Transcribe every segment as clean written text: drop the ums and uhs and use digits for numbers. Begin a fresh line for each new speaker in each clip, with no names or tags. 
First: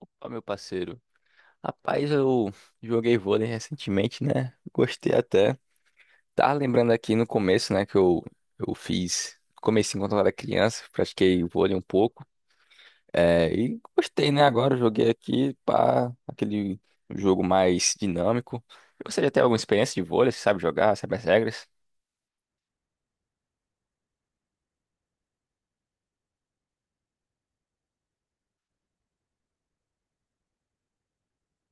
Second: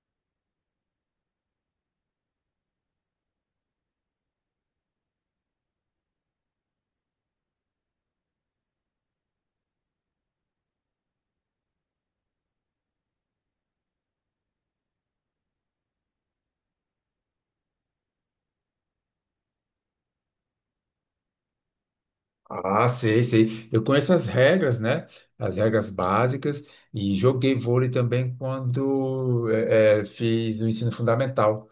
Opa, meu parceiro. Rapaz, eu joguei vôlei recentemente, né? Gostei até. Tava lembrando aqui no começo, né, que eu fiz. Comecei enquanto eu era criança, pratiquei vôlei um pouco. É, e gostei, né? Agora eu joguei aqui para aquele jogo mais dinâmico. Você já tem alguma experiência de vôlei? Você sabe jogar? Sabe as regras?
Ah, sei, sei. Eu conheço as regras, né? As regras básicas e joguei vôlei também quando fiz o ensino fundamental.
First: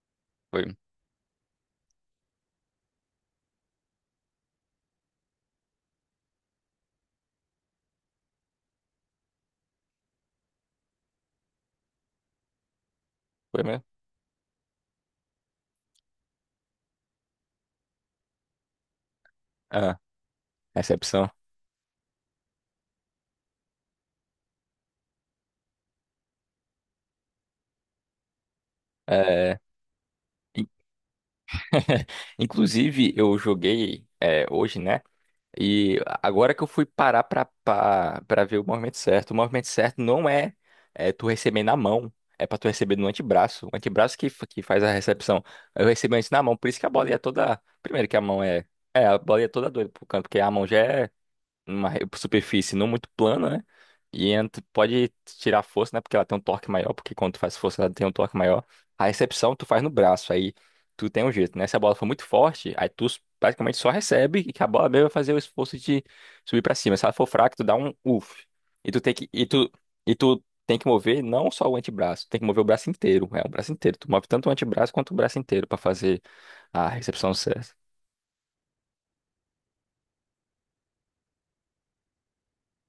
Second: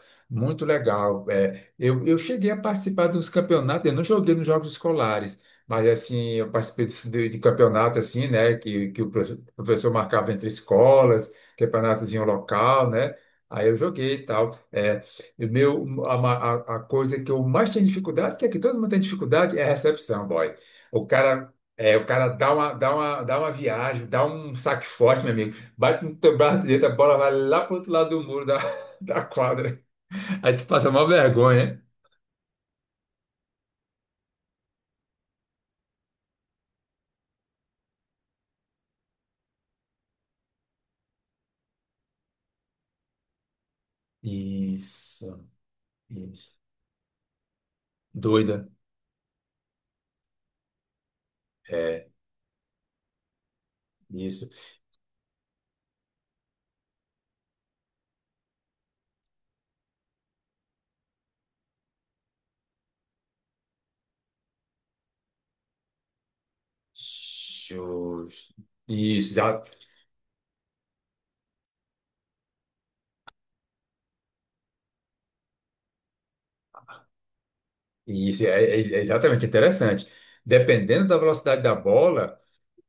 Foi,
Muito legal. Eu cheguei a participar dos campeonatos, eu não joguei nos jogos escolares, mas assim, eu participei de campeonato assim, né? Que o professor marcava entre escolas, campeonatozinho local, né?
foi
Aí eu
mesmo?
joguei e tal. Eh, o meu, a, ma- a coisa que eu mais tenho dificuldade, que é que todo mundo tem dificuldade, é a
Ah,
recepção, boy. O
recepção.
cara, é, o cara dá uma viagem, dá um saque forte, meu amigo. Bate no teu braço direito, a bola vai lá pro outro lado do muro da, da
É.
quadra. Aí te passa uma vergonha, né?
Inclusive, eu joguei é, hoje, né? E agora que eu fui parar pra ver o movimento certo não é, é tu receber na mão, é pra tu receber no antebraço. O antebraço que faz a recepção.
Isso,
Eu recebo antes na
isso.
mão, por isso que a bola ia toda. Primeiro que a mão é.
Doida.
É, a bola ia toda doida pro canto, porque a mão já é uma
É,
superfície não muito plana, né? E
isso.
pode tirar força, né? Porque ela tem um torque maior, porque quando tu faz força ela tem um torque maior. A recepção tu faz no braço, aí tu tem um jeito, né? Se a bola for muito forte, aí tu praticamente só recebe e que a bola mesmo vai fazer o esforço de subir pra cima. Se ela for fraca, tu dá um uff.
Justo.
E tu tem que
Isso,
e
já,
tu e tu tem que mover não só o antebraço, tem que mover o braço inteiro, é o braço inteiro. Tu move tanto o antebraço quanto o braço inteiro pra fazer a recepção certa.
isso, é exatamente interessante. Dependendo da velocidade da bola.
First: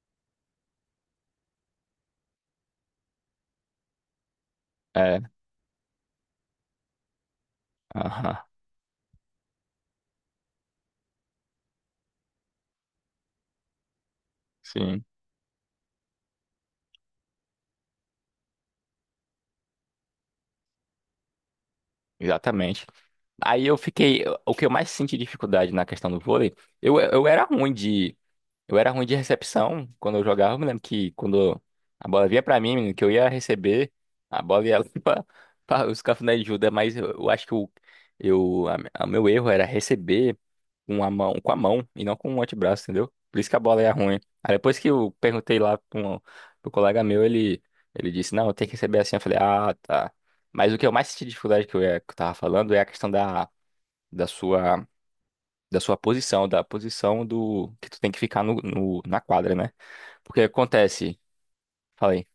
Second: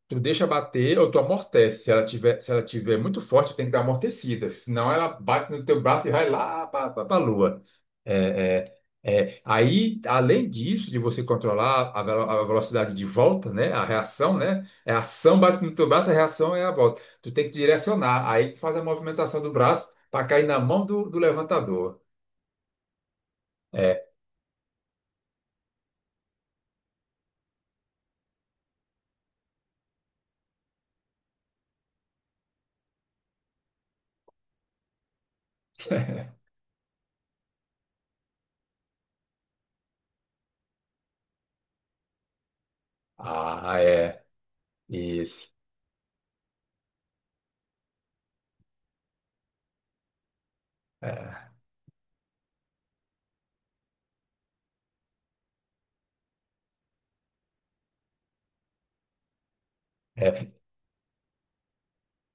Tu deixa bater ou tu amortece. Se ela tiver muito forte, tem que dar amortecida. Senão ela
É,
bate no teu braço e vai lá para a lua.
aham.
É, é, é. Aí, além disso, de você controlar a velocidade de volta, né? A reação, né? É a
Sim,
ação bate no teu braço, a reação é a volta. Tu tem que direcionar. Aí tu faz a movimentação do braço para cair na mão do levantador.
exatamente. Aí eu
É.
fiquei. O que eu mais senti dificuldade na questão do vôlei, eu era ruim de. Eu era ruim de recepção quando eu jogava. Eu me lembro que quando a bola vinha pra mim, menino, que eu ia receber, a bola ia lá pra os cafuné de Judas, mas eu acho que o eu, a meu erro era receber com a mão e não com o antebraço, entendeu? Por isso que a
Ah,
bola ia ruim.
é.
Aí depois que eu
Isso.
perguntei lá pro colega meu, ele disse, não, eu tenho que receber assim. Eu falei, ah, tá. Mas o que eu mais senti
É.
dificuldade que que eu tava falando é a questão da sua da sua posição, da posição do que tu tem que ficar na quadra, né? Porque
É.
acontece, falei.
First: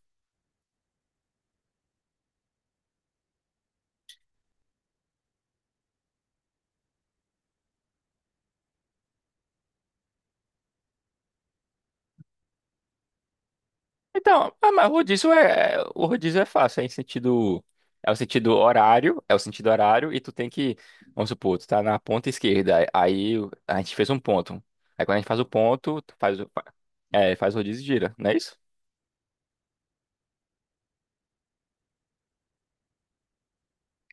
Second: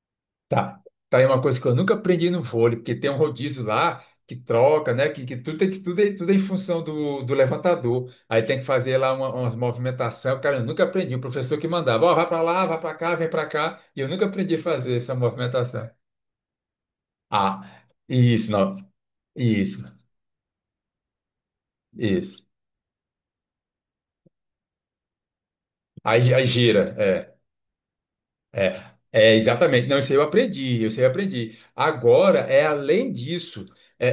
Tá. Tá aí uma coisa que eu nunca aprendi no vôlei, porque tem um rodízio lá que troca, né? Que tudo, tem que tudo é em função do levantador. Aí tem que fazer lá umas movimentação. Cara, eu nunca aprendi. O professor que mandava, ó, vai pra lá, vai pra cá, vem pra cá. E eu nunca
Então,
aprendi a
ah, mas o
fazer essa
rodízio é
movimentação.
o rodízio é fácil, é em sentido
Ah,
é o
isso,
sentido
não.
horário,
Isso,
e tu tem que, vamos supor, tu tá na ponta
isso.
esquerda, aí a gente fez um ponto. Aí quando a gente faz o ponto, tu
Aí,
faz
aí gira, é.
faz o rodízio e gira, não é isso?
É, é, exatamente. Não, isso aí eu aprendi, isso aí eu aprendi. Agora, é além disso, é,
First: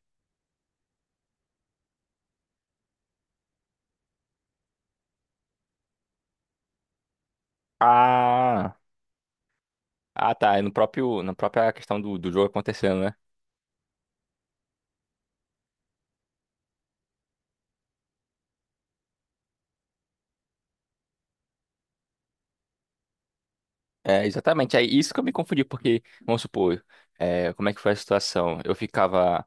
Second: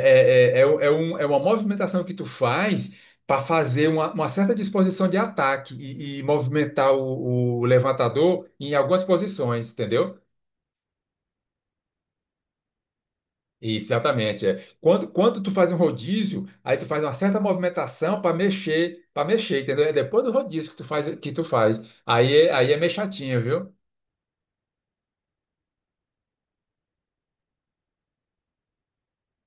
é uma movimentação que tu faz para fazer uma, certa disposição de ataque e movimentar o levantador em
Ah,
algumas posições, entendeu?
tá, é no próprio na própria questão do jogo acontecendo, né?
Exatamente. É. Quando tu faz um rodízio, aí tu faz uma certa movimentação para mexer, entendeu? É depois do rodízio que tu faz, que tu faz. Aí, aí é meio chatinho, viu?
É, exatamente. É isso que eu me confundi, porque, vamos supor, como é que foi a situação? Eu ficava,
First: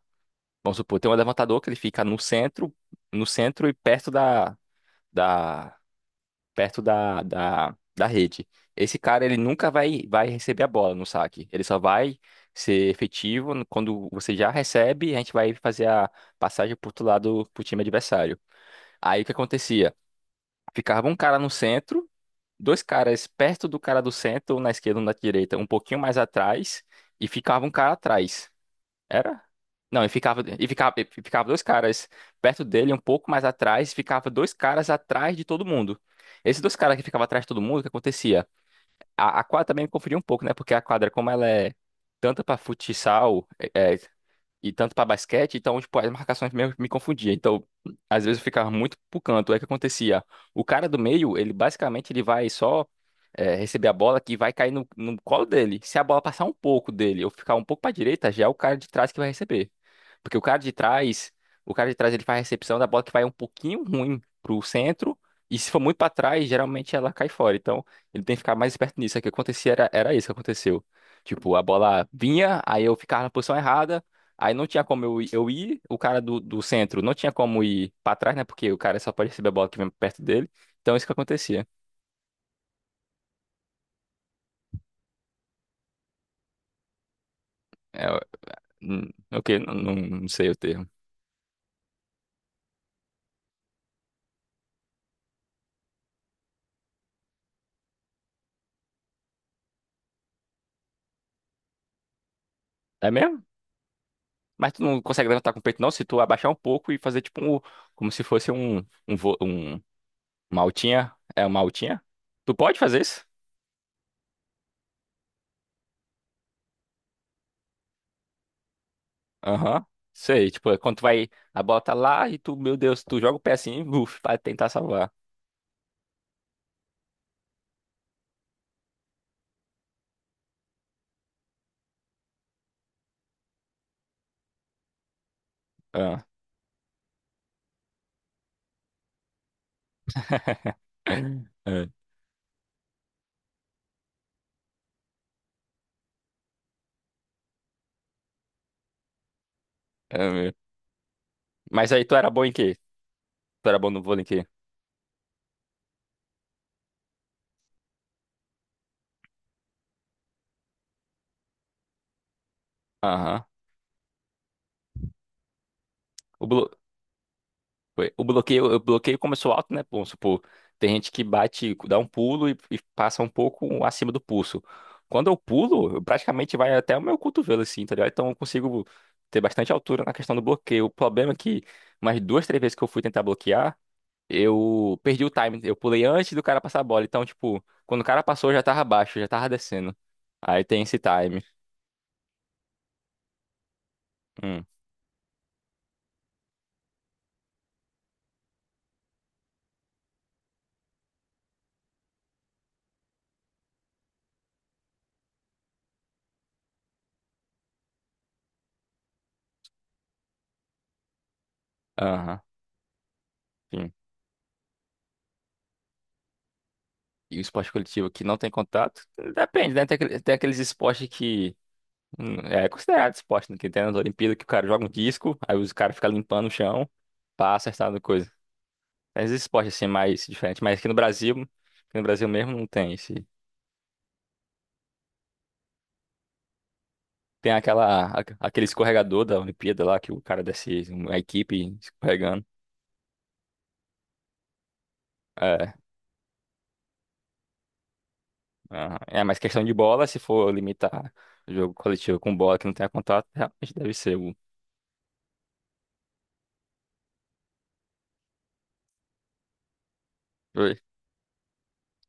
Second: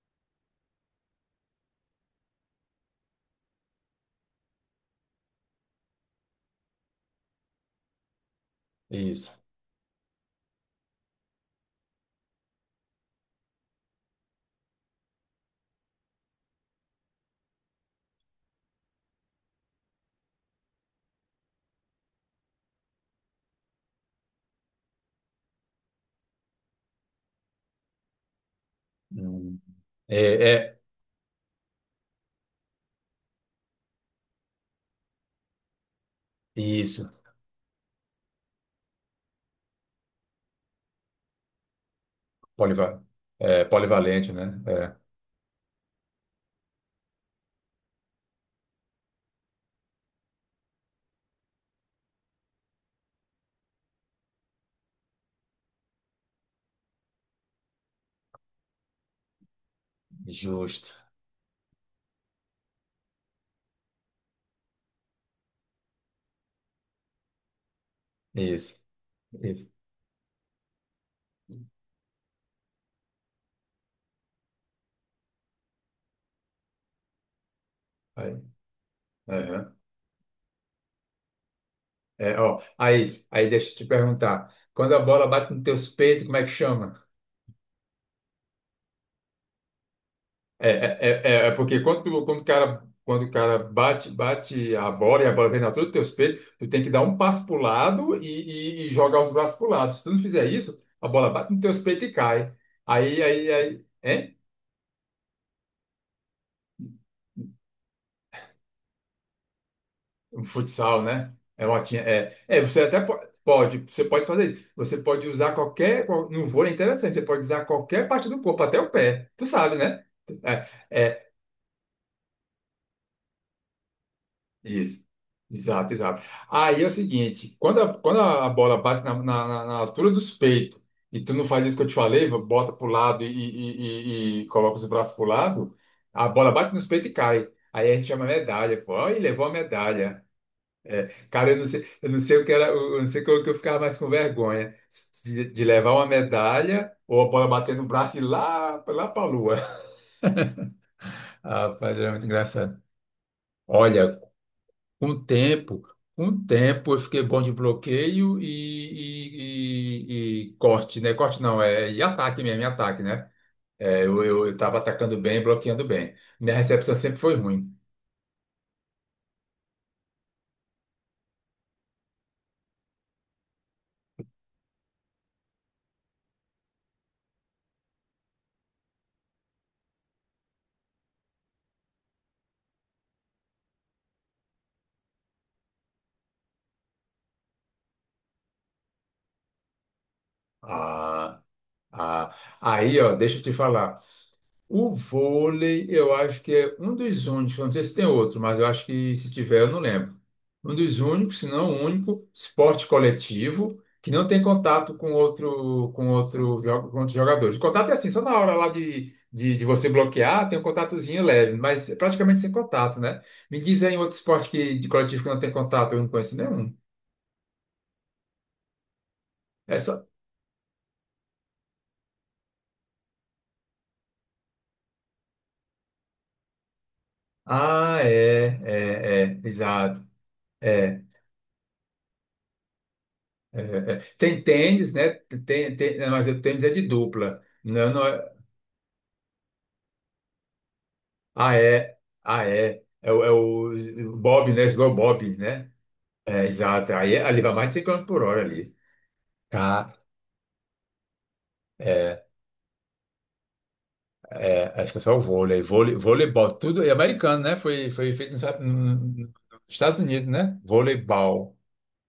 vamos supor, tem um levantador que ele fica no centro, e perto da, da rede. Esse cara,
Isso.
ele nunca vai receber a bola no saque. Ele só vai ser efetivo quando você já recebe, a gente vai fazer a passagem pro outro lado, pro time adversário. Aí o que acontecia? Ficava um cara no centro, dois caras perto do cara do centro, um na esquerda, um na direita, um pouquinho mais atrás, e ficava um cara atrás. Era?
Hum.
Não, e
É,
ficava, e
é,
ficava, e ficava dois caras perto dele, um pouco mais atrás, e ficava dois caras atrás de todo mundo. Esses dois caras que
isso.
ficavam atrás de todo mundo, o que acontecia? A quadra também me confundiu um pouco, né? Porque a quadra, como ela é tanto para
Poliva-
futsal
é,
é, é,
polivalente, né?
e tanto
É,
para basquete, então, tipo, as marcações meio que me confundiam. Então, às vezes eu ficava muito pro canto. Aí o que acontecia? O cara do meio, ele basicamente ele vai só receber a bola que vai cair no colo dele. Se a bola passar um pouco dele ou ficar um pouco para direita, já é o cara de trás que vai receber. Porque o cara de
justo.
trás, o cara de trás ele faz a recepção da bola que vai um pouquinho ruim pro centro. E se for muito para trás, geralmente ela cai fora. Então, ele tem que ficar mais
Isso,
esperto nisso. É que
isso.
acontecia, era isso que aconteceu. Tipo, a bola vinha, aí eu ficava na posição errada, aí não tinha como eu ir, o cara do centro não tinha como ir pra trás,
Aí,
né? Porque o cara só pode receber a bola
aham.
que vem perto dele. Então, isso que acontecia.
É, ó, aí deixa eu te perguntar. Quando a bola bate nos teus peitos, como é que chama?
É, ok, não, não, não sei o
É,
termo.
é, é porque quando o cara bate, bate a bola e a bola vem na altura dos teus peitos, tu tem que dar um passo pro lado e, e jogar os braços pro lado. Se tu não fizer isso, a bola bate nos teus peitos e cai.
É
Aí,
mesmo?
aí, aí. Hein?
Mas tu não consegue levantar com o peito, não? Se tu abaixar um pouco e fazer tipo um. Como se fosse um. Um. vo- um uma
Futsal,
altinha.
né?
É uma
É
altinha?
latinha. É,
Tu
é
pode
você até
fazer
po-
isso?
pode, você pode fazer isso. Você pode usar qualquer. No vôlei é interessante, você pode usar qualquer parte do corpo, até o pé. Tu sabe,
Aham.
né?
Sei,
É,
tipo, é quando tu vai,
é
a bola tá lá e tu, meu Deus, tu joga o pé assim, buf, pra tentar
isso.
salvar.
Exato, exato. Aí é o seguinte, quando a, bola bate na altura dos peitos e tu não faz isso que eu te falei, bota pro lado e, e coloca os braços pro lado,
Ah.
a bola bate nos peitos e cai. Aí a gente chama medalha, pô. Aí levou a medalha. Cara,
É,
eu não sei o que era, eu não sei o que eu ficava mais com vergonha de levar uma medalha ou a bola bater no braço e ir lá pra lua.
é mesmo.
Ah,
Mas
rapaz,
aí
era
tu
muito
era bom em quê?
engraçado.
Tu era bom no
Olha,
vôlei em quê?
com o tempo, com o tempo eu fiquei bom de bloqueio e corte, né? Corte não, é e ataque mesmo, e ataque, né?
Aham.
É, eu tava atacando bem, bloqueando bem.
O,
Minha
blo...
recepção sempre foi ruim.
foi, o bloqueio começou alto, né? Vamos supor, tem gente que bate, dá um pulo e passa um pouco acima do pulso. Quando eu pulo, eu praticamente vai até o meu cotovelo, assim, tá ligado? Então eu consigo ter bastante altura na questão do bloqueio. O problema é que umas duas, três vezes que eu fui tentar bloquear, eu perdi o time. Eu pulei antes do cara passar a bola. Então, tipo, quando o cara passou, eu já tava abaixo, eu já tava descendo. Aí tem esse time.
Ah, ah. Aí, ó, deixa eu te falar.
Hum,
O vôlei, eu acho que é um dos únicos, eu não sei se tem outro, mas eu acho que se tiver, eu não lembro. Um dos únicos, se não o único, esporte coletivo que não tem contato com outros jogadores. O contato é assim, só na hora lá de você bloquear, tem um contatozinho leve, mas é
aham,
praticamente sem contato, né? Me diz
sim.
aí um outro esporte que, de coletivo que não tem contato, eu não conheço nenhum.
E o esporte coletivo que não tem contato? Depende,
É
né? Tem,
só.
aquele- tem aqueles esportes que é considerado esporte, né? Que tem nas Olimpíadas que o cara joga um disco, aí os caras ficam limpando o chão pra acertar
Ah,
no coisa.
é, é,
Tem
é,
esses esportes assim
exato.
mais diferentes, mas aqui no
É.
Brasil, aqui no Brasil mesmo não tem esse.
É, é. É. Tem tênis, né? Tem, tem, não, mas o tênis é de dupla.
Tem
Não, não
aquela, a-
é.
aquele escorregador da Olimpíada lá que o cara desce, uma
Ah,
equipe
é.
escorregando.
Ah, é. É o Bob, né? Slow Bob, né?
É,
É, exato. Aí ali vai mais de 100 km por hora ali.
aham. É, mas questão de
Tá.
bola, se for limitar o jogo coletivo
É,
com bola que não tenha contato, realmente deve ser o.
é, acho que é só o vôlei. Vôlei, voleibol, tudo. É americano, né? Foi feito nos, no- no- nos Estados Unidos, né?
Foi.
Voleibol.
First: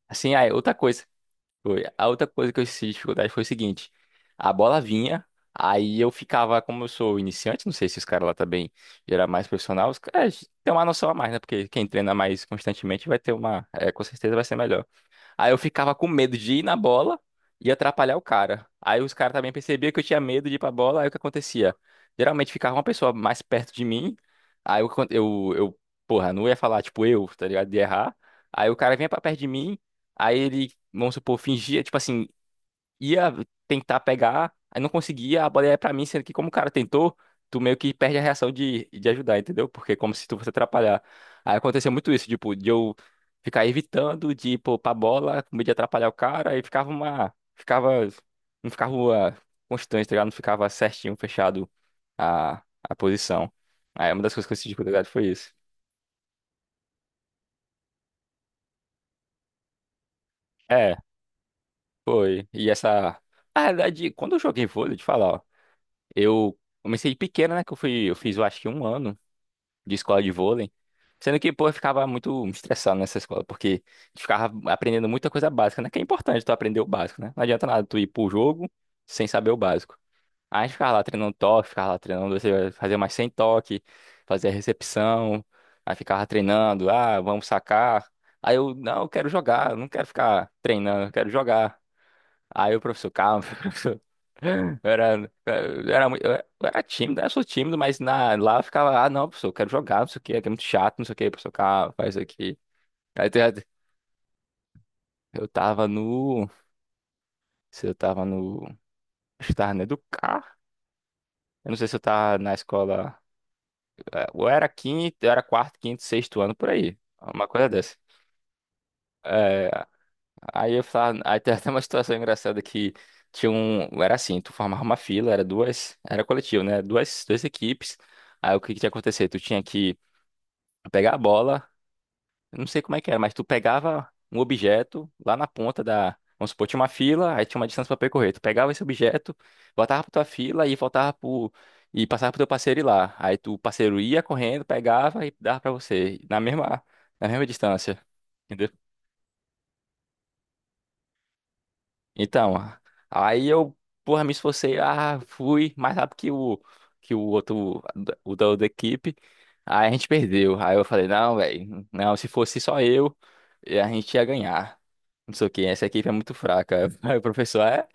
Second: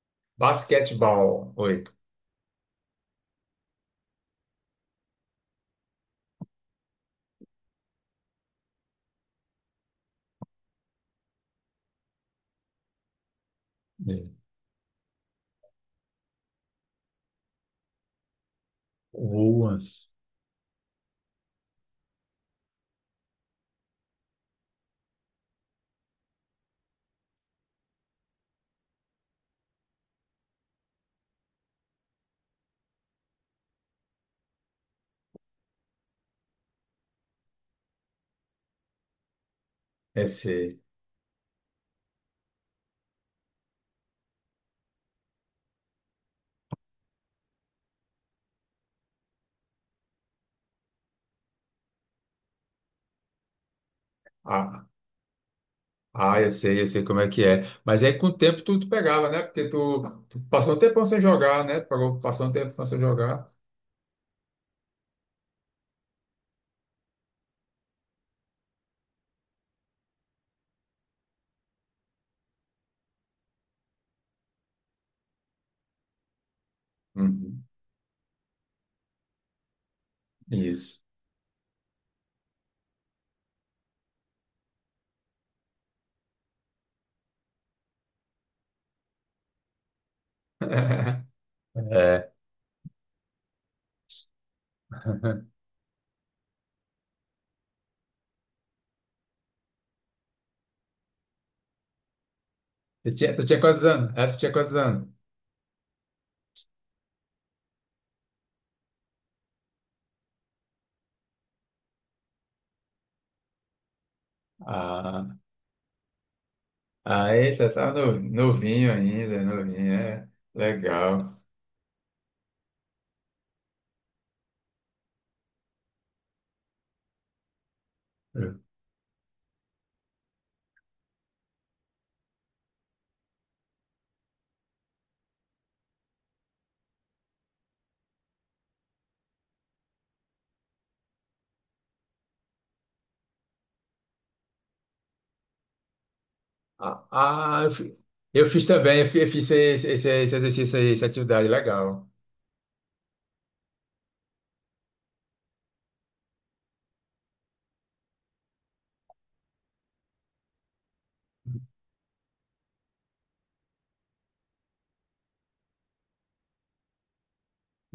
Assim, aí, outra coisa.
Basquetebol.
Foi.
Oi.
A outra coisa que eu senti dificuldade foi o seguinte: a bola vinha, aí eu ficava, como eu sou iniciante, não sei se os caras lá também já era mais profissional, os caras têm uma noção a mais, né? Porque quem treina mais constantemente vai ter uma. Com certeza
É.
vai ser melhor. Aí eu ficava com medo de ir na bola e atrapalhar o cara. Aí os caras também
Boa.
percebiam que eu tinha medo de ir pra bola, aí o que acontecia? Geralmente ficava uma pessoa mais perto de mim, aí eu porra, não ia falar, tipo, eu, tá ligado? De errar. Aí o cara vinha pra perto de mim, aí ele, vamos supor, fingia, tipo assim, ia tentar pegar, aí não conseguia, a bola ia pra mim, sendo que como o cara tentou, tu meio que perde a reação de ajudar, entendeu? Porque é como se tu fosse
Esse.
atrapalhar. Aí aconteceu muito isso, tipo, de eu ficar evitando de ir pô, pra bola, com medo de atrapalhar o cara, aí não ficava uma constante, tá ligado? Não ficava certinho, fechado a posição. Aí uma das coisas que eu senti de dificuldade foi isso.
Ah, eu sei como é que é. Mas aí com o tempo tu pegava, né? Porque tu passou um
É,
tempão sem jogar, né?
foi.
Passou um
E
tempo sem
essa.
jogar.
Na verdade quando eu joguei vôlei, de falar, ó, eu comecei pequena, né? Que eu fui, eu fiz, eu acho que um ano de escola de vôlei. Sendo que, pô, eu ficava muito estressado nessa escola, porque a gente ficava aprendendo muita coisa básica, né? Que é importante tu aprender o básico, né? Não
Uhum.
adianta nada tu ir pro jogo sem saber o básico. Aí a gente ficava
Isso.
lá treinando toque, ficava lá treinando, você fazia mais sem toque, fazia recepção, aí ficava treinando, ah, vamos sacar. Aí eu, não, eu quero jogar, eu não quero ficar treinando, eu quero jogar.
É.
Aí o professor, calma, era, era muito, eu era tímido, eu sou tímido, mas lá eu ficava, ah, não, professor, eu quero jogar, não sei o que, é muito chato, não sei o que, professor, cara, faz isso aqui.
Tu
Aí
tinha,
tem-
tu tinha quantos anos? É, tu tinha quantos anos?
eu tava no, se eu tava no, acho que tava no Educar, eu não sei se eu tava na escola, ou era quinto, eu
Ah,
era quarto, quinto, sexto ano, por aí, uma
aí
coisa
você tá
dessa.
novinho ainda,
É,
novinho, é.
aí eu falava,
Legal.
aí tem até uma situação engraçada que era assim, tu formava uma fila, era coletivo, né, duas equipes, aí o que que tinha que acontecer? Tu tinha que pegar a bola, eu não sei como é que era, mas tu pegava um objeto lá na ponta da. Vamos supor, tinha uma fila, aí tinha uma distância pra percorrer. Tu pegava esse objeto, voltava pra tua fila e voltava pro. E passava pro teu parceiro ir lá. Aí tu, o parceiro ia correndo, pegava e dava pra você. Na mesma,
Ah,
na mesma
ah, eu fi-
distância.
eu fiz, também, eu fi- eu fiz, esse exercício aí, essa atividade, legal.
Então, aí eu, porra, me esforcei, ah, fui mais rápido que o outro, o da outra equipe. Aí a gente perdeu. Aí eu falei, não, velho, não, se fosse só eu, a gente ia ganhar. Não sei o que, essa equipe é muito fraca. Aí o professor, é?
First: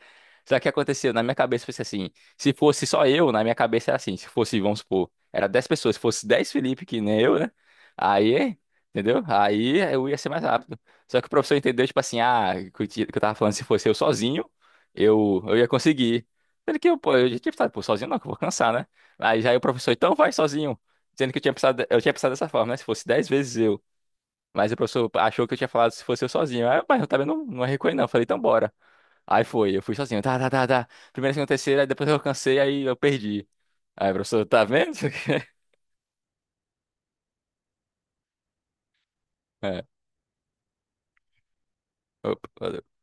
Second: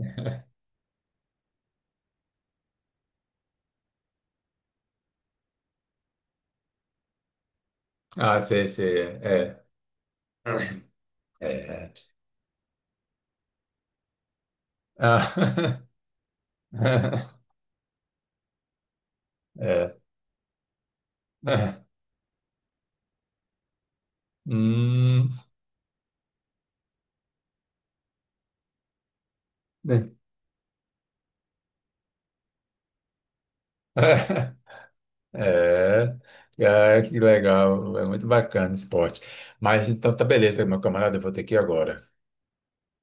Só que aconteceu, na minha cabeça foi assim, se fosse só eu, na minha cabeça era assim, se fosse, vamos supor, era 10 pessoas, se fosse 10 Felipe, que nem eu, né?
Ah,
Aí,
sei, sei,
entendeu?
é.
Aí eu ia ser mais rápido. Só que o
É.
professor entendeu,
É.
tipo assim, ah, que eu tava falando, se fosse eu sozinho, eu ia
Ah,
conseguir. Sendo que eu, pô, eu já tinha pensado, pô, sozinho não, que eu vou cansar, né? Aí já aí o professor,
é.
então vai sozinho. Sendo que eu tinha pensado,
É.
eu tinha pensado dessa forma, né? Se fosse 10 vezes eu. Mas o professor
Hum.
achou que eu tinha falado se fosse eu sozinho. Aí, mas eu também não, não recuei, não. Falei, então bora. Aí foi, eu fui
Né?
sozinho. Tá, tá, tá, tá. Primeira, segunda, terceira, aí depois eu cansei, aí eu perdi. Aí o professor, tá vendo?
É, é, que legal, é muito bacana o esporte. Mas então tá beleza, meu camarada, eu vou ter que ir agora.
É.